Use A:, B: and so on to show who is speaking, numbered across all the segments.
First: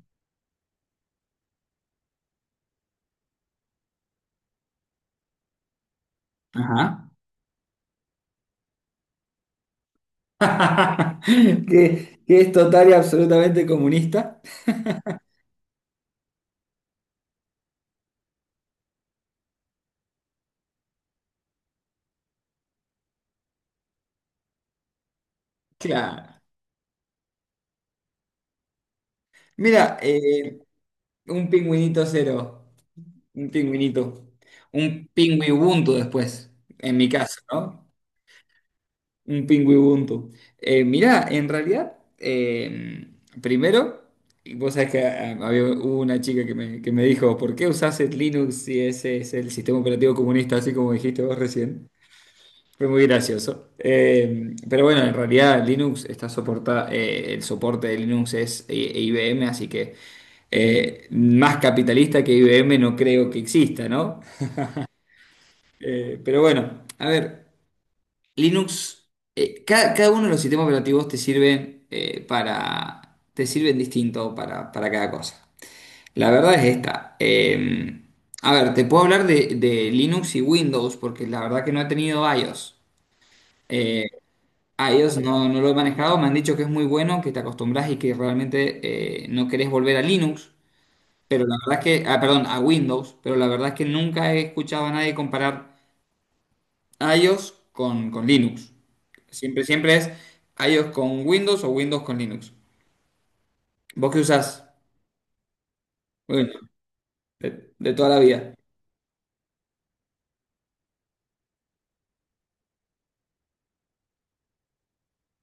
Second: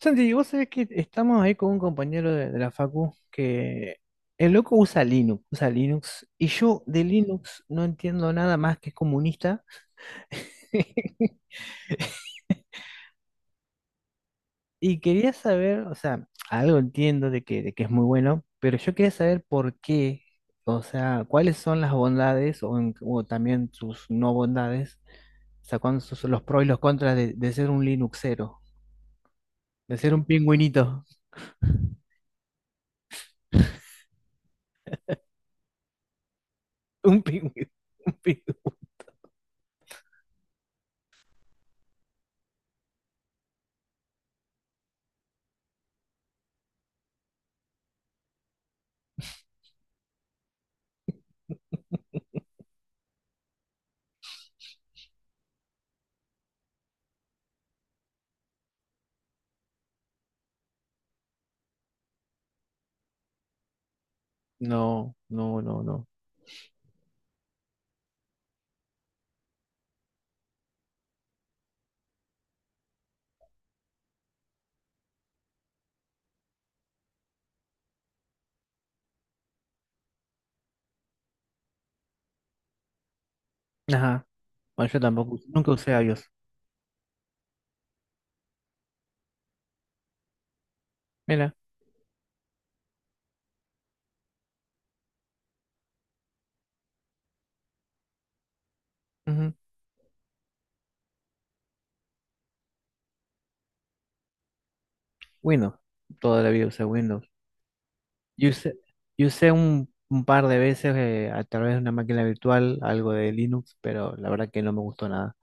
A: Santi, vos sabés que estamos ahí con un compañero de la facu que el loco usa Linux, y yo de
B: Ajá.
A: Linux no entiendo nada más que es comunista.
B: Que es total y absolutamente comunista.
A: Y quería saber, o sea, algo entiendo de que es muy bueno, pero yo quería saber por qué, o sea, cuáles son las bondades o, o también sus no bondades, o sea, cuáles son
B: Claro.
A: los pros y los contras de ser un Linuxero, de
B: Mira,
A: ser un pingüinito,
B: un pingüinito cero. Un pingüinito. Un pingüibuntu después, en mi
A: un
B: caso,
A: pingüino,
B: ¿no?
A: un pingüino.
B: Un pingüibuntu. Mira, en realidad, primero, y vos sabés que hubo una chica que que me dijo, ¿por qué usás el Linux si ese es el sistema operativo comunista, así como dijiste vos recién? Fue muy gracioso. Pero bueno, en realidad Linux el soporte de Linux es IBM, así que más capitalista que IBM no creo que exista, ¿no?
A: No, no, no,
B: Pero bueno, a ver, Linux, cada uno de los sistemas operativos te sirven te sirven distinto para cada cosa. La verdad es esta. A ver, te puedo hablar de Linux y Windows, porque la verdad que no he tenido iOS. Eh,
A: no.
B: A
A: Bueno, yo
B: ellos
A: tampoco,
B: no, no lo
A: nunca
B: he
A: usé
B: manejado, me
A: iOS.
B: han dicho que es muy bueno, que te acostumbras y que realmente no querés volver a Linux, pero
A: Mira,
B: la verdad es que, ah, perdón, a Windows, pero la verdad es que nunca he escuchado a nadie comparar iOS con Linux.
A: ujú.
B: Siempre, siempre es iOS con Windows o Windows con Linux. ¿Vos qué usás?
A: Windows, toda la
B: Bueno,
A: vida usé Windows.
B: de toda la
A: yo
B: vida.
A: usé, yo usé un par de veces a través de una máquina virtual algo de Linux, pero la verdad que no me gustó nada.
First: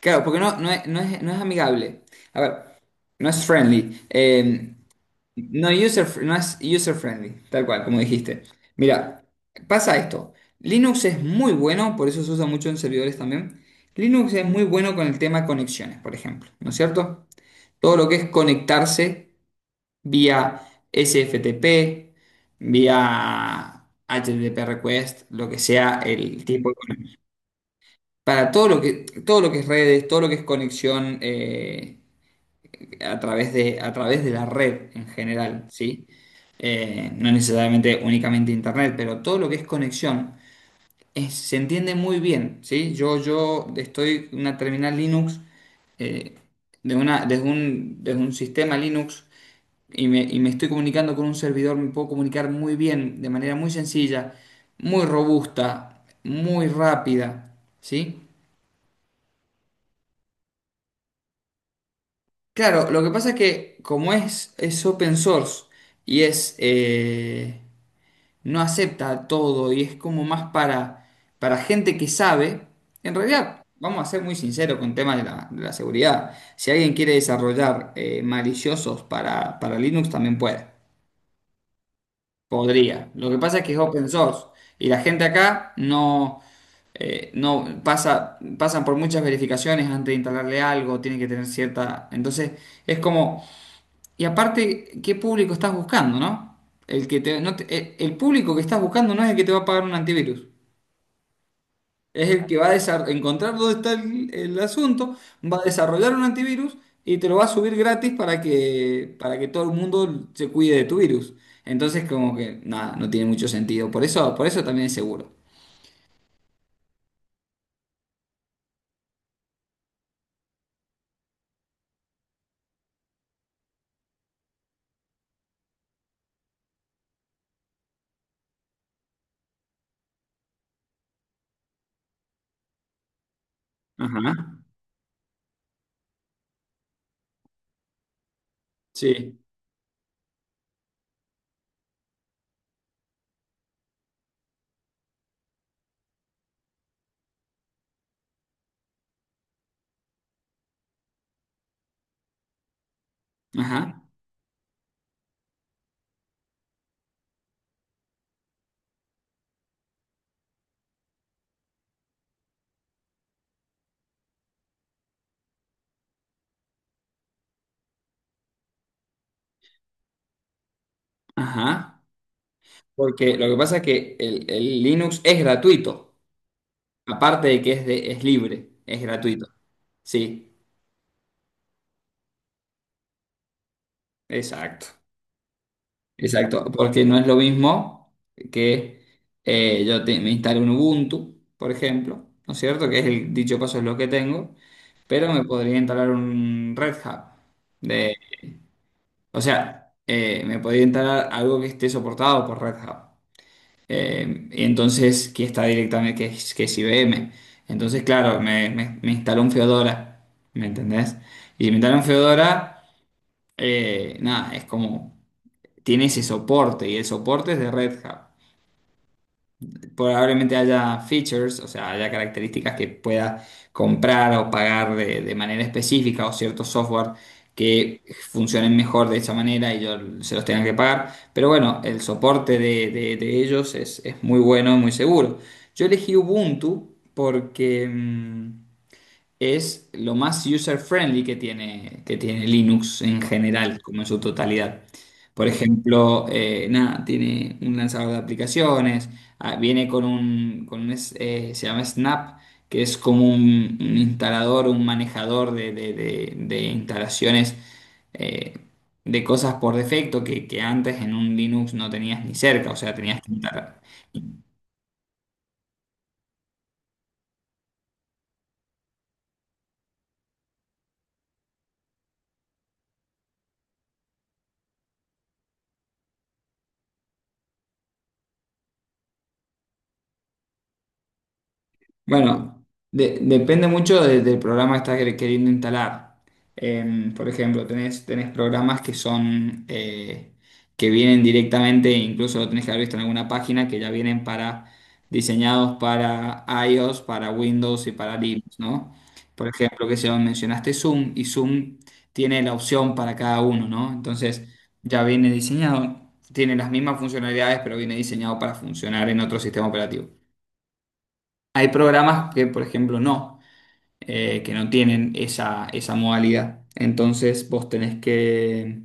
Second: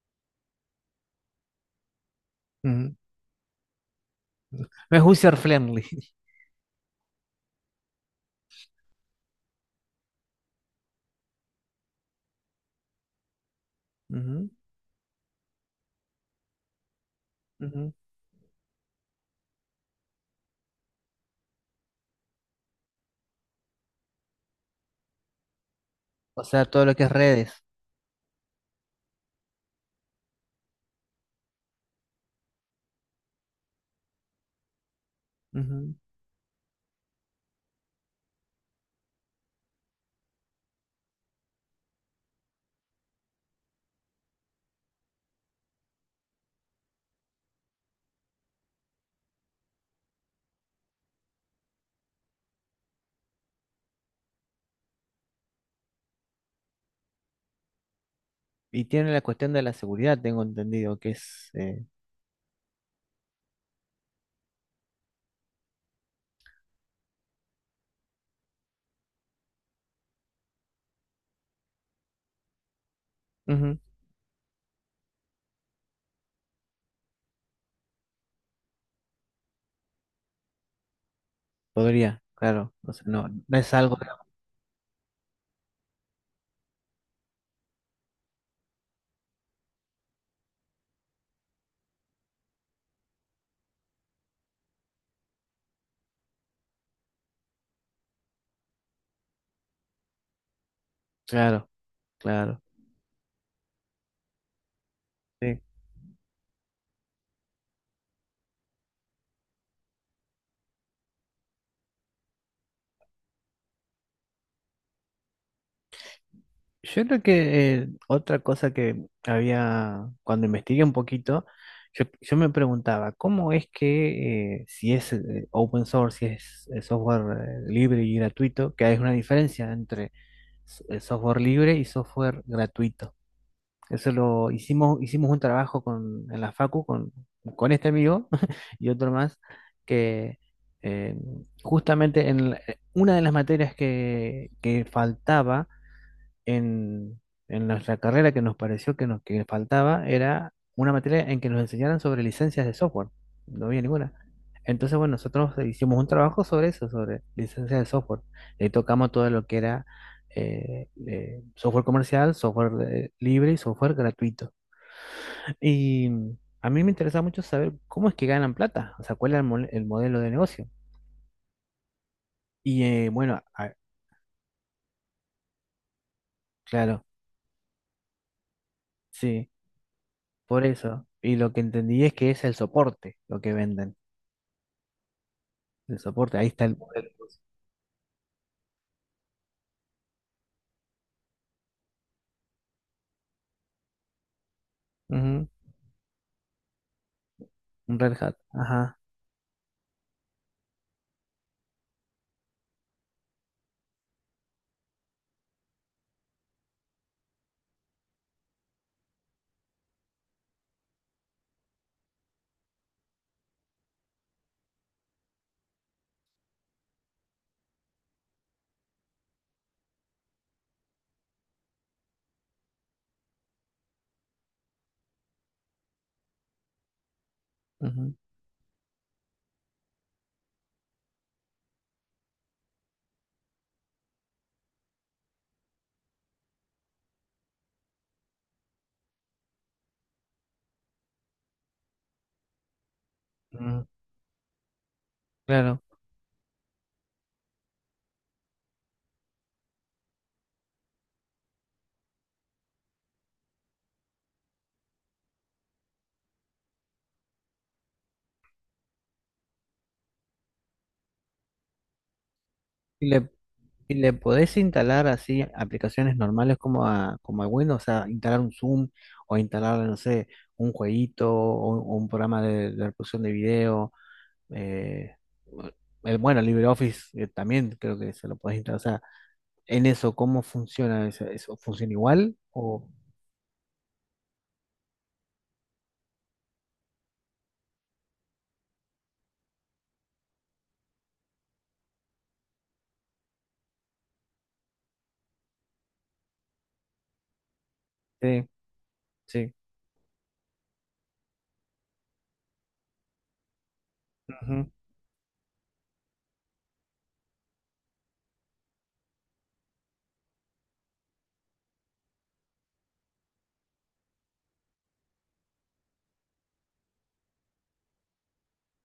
B: Claro, porque no, no es, no es amigable. A ver,
A: Ujú.
B: no es friendly.
A: No es user
B: No,
A: friendly.
B: user, no es user friendly, tal cual, como dijiste. Mira, pasa esto. Linux es muy bueno, por eso se usa mucho en servidores también. Linux es
A: Ujú,
B: muy bueno con el tema conexiones, por ejemplo, ¿no es cierto?
A: ujú.
B: Todo lo que es conectarse vía SFTP, vía HTTP request, lo que sea
A: O
B: el
A: sea,
B: tipo de
A: todo lo que es
B: conexión.
A: redes.
B: Para todo lo que es redes, todo lo que es conexión, a través a través de la red en general,
A: Ujú.
B: ¿sí? No necesariamente únicamente internet, pero todo lo que es conexión se entiende muy bien, ¿sí? Yo estoy en una terminal Linux eh, de una, desde un sistema Linux y me estoy comunicando con un servidor, me puedo comunicar muy bien, de manera muy sencilla, muy robusta, muy rápida, ¿sí?
A: Y tiene la cuestión de la seguridad, tengo entendido que es
B: Claro, lo que pasa es que como es open source y es... no acepta todo y es como más para gente que sabe. En realidad,
A: ujú.
B: vamos a ser muy sinceros con el tema de de la seguridad. Si alguien quiere desarrollar maliciosos para Linux, también puede.
A: Podría, claro. O sea,
B: Podría.
A: no,
B: Lo que pasa
A: no
B: es que
A: es
B: es
A: algo...
B: open source y la gente acá no, pasan por muchas verificaciones antes de instalarle algo, tiene que tener cierta... Entonces, es como... Y aparte, ¿qué público estás buscando, no? El el público que estás buscando no es el que te va a pagar un antivirus.
A: Claro,
B: Es el que
A: claro.
B: va a encontrar dónde está el asunto, va
A: Sí.
B: a desarrollar un antivirus y te lo va a subir gratis para que todo el mundo se cuide de tu virus. Entonces, como que nada, no tiene mucho sentido. Por eso también es seguro.
A: Yo creo que otra cosa que había, cuando investigué un poquito, yo me preguntaba, ¿cómo es que si es open source, si es software libre y gratuito, que hay una diferencia entre software libre y software gratuito? Eso
B: Ajá.
A: lo hicimos, hicimos un trabajo con, en la Facu con este amigo y otro más,
B: Sí,
A: que eh, justamente una de las materias que faltaba en, en nuestra carrera que nos pareció que nos que faltaba era una materia en que nos enseñaran sobre licencias de software. No había
B: ajá,
A: ninguna. Entonces, bueno, nosotros hicimos un trabajo sobre eso, sobre licencias de software. Le tocamos todo lo que era software comercial, software libre y software gratuito. Y a mí me interesa mucho saber cómo es que ganan plata, o sea, cuál es el modelo de negocio.
B: ajá.
A: Y
B: Porque
A: bueno,
B: lo que pasa es que el Linux es gratuito,
A: claro,
B: aparte de que es, es libre, es gratuito.
A: sí,
B: Sí,
A: por eso. Y lo que entendí es que es el soporte lo que venden.
B: exacto.
A: El soporte, ahí está
B: Exacto,
A: el
B: porque
A: modelo.
B: no es lo mismo que me instale un Ubuntu, por ejemplo, ¿no es cierto? Que es el dicho paso es lo que tengo, pero me
A: Ujú,
B: podría instalar un Red Hat.
A: un
B: De,
A: Red Hat, ajá.
B: o sea, me podría instalar algo que esté soportado por Red Hat. Y entonces, que está directamente, que es IBM. Entonces, claro, me instaló un Fedora, ¿me entendés? Y si me instala un Fedora, nada, es como, tiene ese soporte y el soporte es de Red Hat. Probablemente haya features, o sea, haya características que pueda comprar o pagar de manera específica o ciertos software que
A: Ujú,
B: funcionen mejor de esta manera y yo se los tenga que pagar. Pero bueno, el soporte de ellos es muy bueno y muy seguro. Yo elegí Ubuntu porque... es lo más user-friendly que tiene Linux en general,
A: ujú,
B: como en su totalidad. Por
A: claro.
B: ejemplo, nada, tiene un lanzador de aplicaciones, ah, viene con un, se llama Snap, que es como un instalador, un manejador de instalaciones eh, de cosas por defecto que antes en un Linux no tenías ni cerca, o sea,
A: Y
B: tenías
A: le,
B: que instalar.
A: y le podés instalar así aplicaciones normales como a, como a Windows, o sea, instalar un Zoom o instalar, no sé, un jueguito o un programa de reproducción de video. eh, el, bueno, LibreOffice también creo que se lo podés instalar. O sea, en eso, ¿cómo funciona eso? ¿Eso funciona igual?
B: Bueno,
A: O,
B: depende mucho del programa que estás queriendo instalar. Por ejemplo, tenés programas que son que vienen directamente, incluso lo tenés que haber visto en alguna página, que ya vienen para diseñados para iOS, para Windows y para
A: sí,
B: Linux, ¿no? Por
A: sí.
B: ejemplo, que se mencionaste Zoom y Zoom tiene la opción para cada uno, ¿no? Entonces
A: Ujú,
B: ya viene diseñado, tiene las mismas funcionalidades, pero viene diseñado para funcionar en otro sistema operativo. Hay programas que, por ejemplo, no, que no tienen esa modalidad. Entonces vos tenés que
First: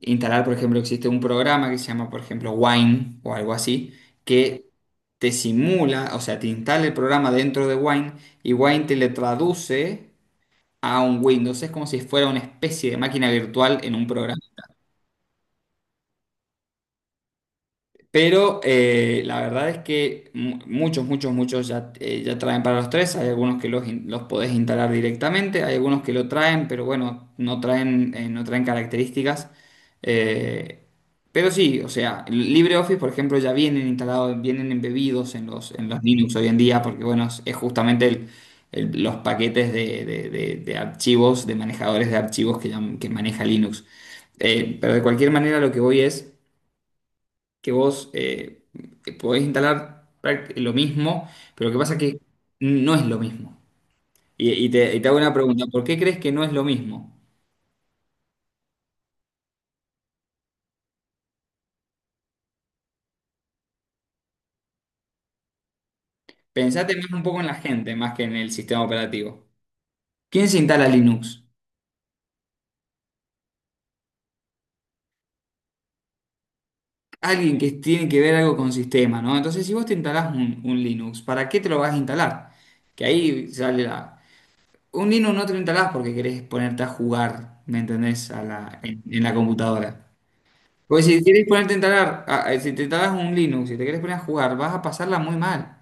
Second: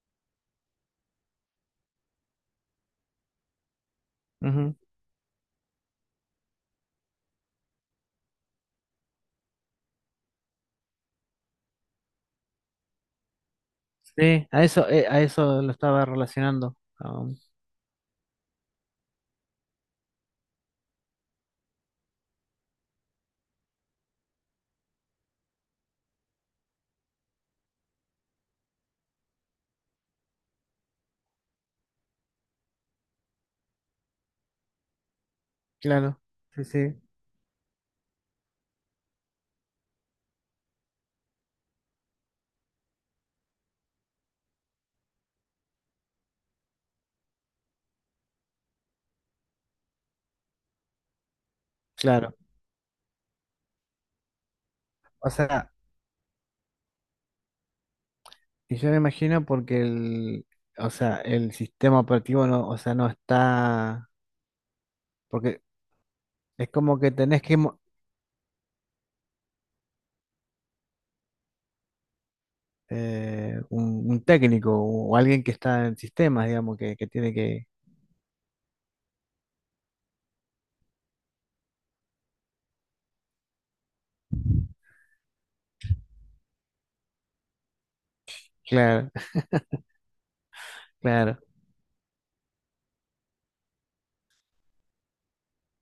B: instalar, por ejemplo, existe un programa que se llama, por ejemplo, Wine o algo así, que
A: ujú,
B: te simula, o sea, te instala el programa dentro de Wine y Wine te le traduce a un Windows. Es como si fuera una especie de máquina virtual en un programa.
A: sí, a eso lo estaba relacionando.
B: Pero la verdad es que muchos ya, ya traen para los tres. Hay algunos que los podés instalar directamente, hay algunos que lo traen, pero bueno, no traen, no traen características. Eh, pero sí, o sea, LibreOffice, por ejemplo, ya vienen instalados, vienen embebidos en los
A: Claro,
B: Linux hoy en
A: sí,
B: día,
A: sí,
B: porque bueno, es justamente los paquetes de archivos, de manejadores de archivos que, que maneja Linux. Pero de cualquier manera, lo que voy es que vos podés instalar lo mismo, pero lo que pasa es que
A: claro.
B: no es lo mismo. Y te hago
A: O
B: una pregunta,
A: sea,
B: ¿por qué crees que no es lo mismo?
A: y yo me imagino porque o sea, el sistema operativo no, o sea, no está, porque es
B: Pensate
A: como
B: más
A: que
B: un poco
A: tenés
B: en la gente más que en el sistema operativo. ¿Quién se instala Linux?
A: un técnico o alguien que está en sistemas, digamos, que tiene
B: Alguien
A: que,
B: que tiene que ver algo con sistema, ¿no? Entonces, si vos te instalás un Linux, ¿para qué te lo vas a instalar? Que ahí sale la... Un Linux no te lo instalás porque querés ponerte a jugar, ¿me entendés? A la,
A: claro,
B: en la computadora. Pues si
A: claro.
B: quieres ponerte a instalar, si te instalas un Linux, si te quieres poner a jugar, vas a pasarla muy mal.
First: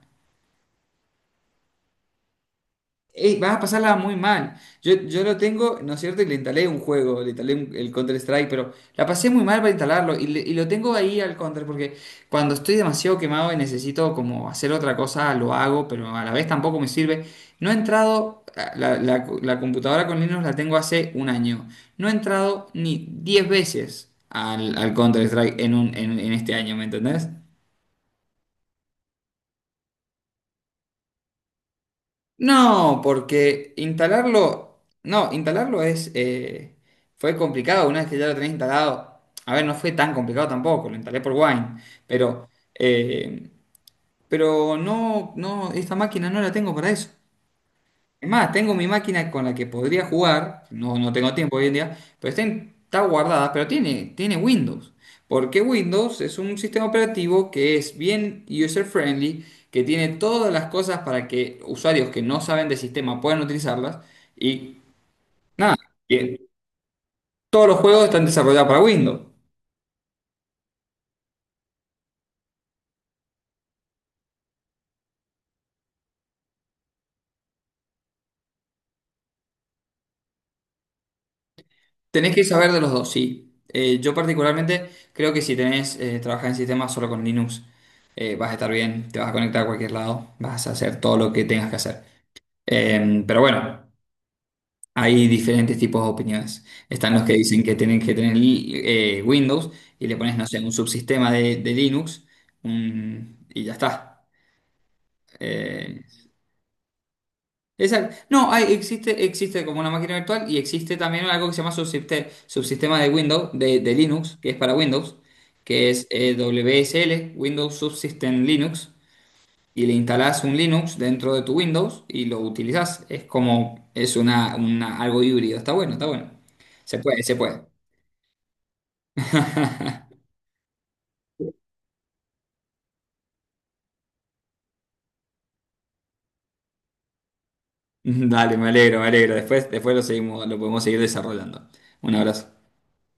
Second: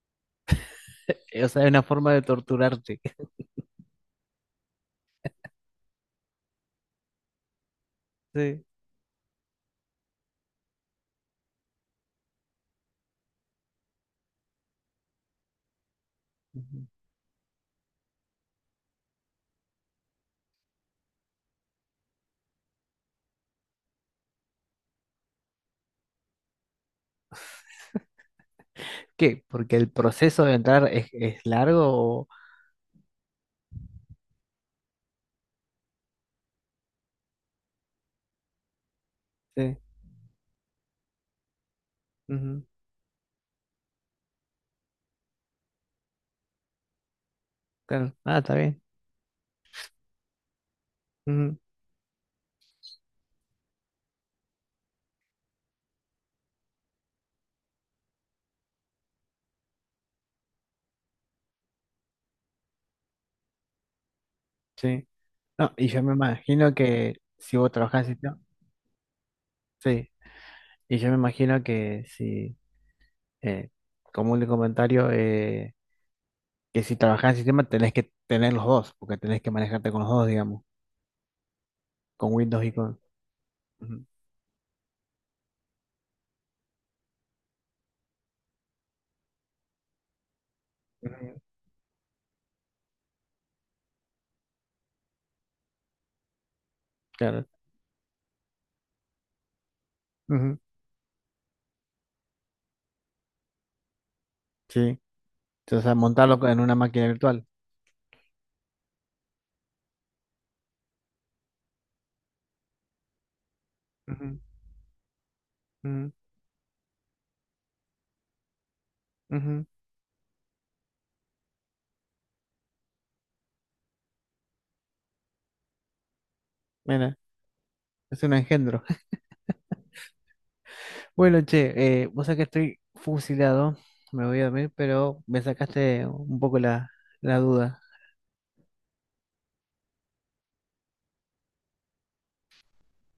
A: O sea, es una forma de torturarte.
B: Ey, vas a pasarla muy mal. Yo lo tengo, ¿no es cierto? Y le instalé un juego, le instalé el Counter-Strike,
A: Sí.
B: pero la pasé muy mal para instalarlo y, y lo tengo ahí al Counter porque cuando estoy demasiado quemado y necesito como hacer otra cosa, lo hago, pero a la vez tampoco me
A: Ujú.
B: sirve. No he entrado, la computadora con Linux la tengo hace un año. No he entrado ni 10 veces al, al Counter-Strike en, en este año, ¿me entendés?
A: ¿Qué? Porque el proceso de entrar es largo o...
B: No, porque instalarlo, no, instalarlo fue complicado una vez que ya lo tenés instalado. A ver, no
A: Sí.
B: fue tan complicado tampoco, lo instalé por Wine, pero,
A: Ujú,
B: eh, pero no, no, esta máquina no la tengo para eso.
A: claro.
B: Es
A: Ah,
B: más,
A: está
B: tengo
A: bien.
B: mi máquina con la que podría jugar, no, no tengo tiempo
A: Ujú.
B: hoy en día, pero está, está guardada, pero tiene, tiene Windows. Porque Windows es un sistema operativo que es bien user-friendly, que tiene todas las cosas para que usuarios que no saben de sistema puedan utilizarlas. Y
A: Sí. No,
B: nada,
A: y yo me
B: que
A: imagino que si
B: todos
A: vos
B: los juegos
A: trabajás,
B: están desarrollados para Windows.
A: sí. Y yo me imagino que si, eh, como un comentario, que si trabajás en sistema tenés que tener los dos, porque tenés que manejarte con los dos, digamos, con
B: Tenés que
A: Windows
B: saber
A: y
B: de los
A: con...
B: dos, sí.
A: Ujú,
B: Yo particularmente creo que si tenés, trabajar en sistemas solo con Linux, vas a estar bien, te vas a conectar a cualquier lado, vas a hacer todo lo
A: ujú,
B: que tengas que hacer. Pero bueno, hay diferentes tipos de opiniones. Están los que
A: claro.
B: dicen que tienen que tener Windows y le pones, no
A: Ujú,
B: sé, un subsistema de Linux y ya está.
A: sí. Entonces, a
B: Eh,
A: montarlo en una máquina virtual.
B: no, existe, existe como una máquina virtual y existe también algo que se llama subsistema de Windows, de Linux,
A: Ujú,
B: que es para Windows, que es WSL, Windows Subsystem Linux.
A: ujú, ujú.
B: Y le instalás un Linux dentro de tu Windows y lo utilizás. Es como, es una, algo híbrido. Está bueno, está bueno. Se
A: Mira,
B: puede, se puede.
A: es un engendro. Bueno, che, vos sabés que estoy fusilado, me voy a dormir, pero me sacaste un poco la, la duda.
B: Dale, me alegro, me alegro. Después, después lo seguimos, lo podemos seguir desarrollando. Un abrazo.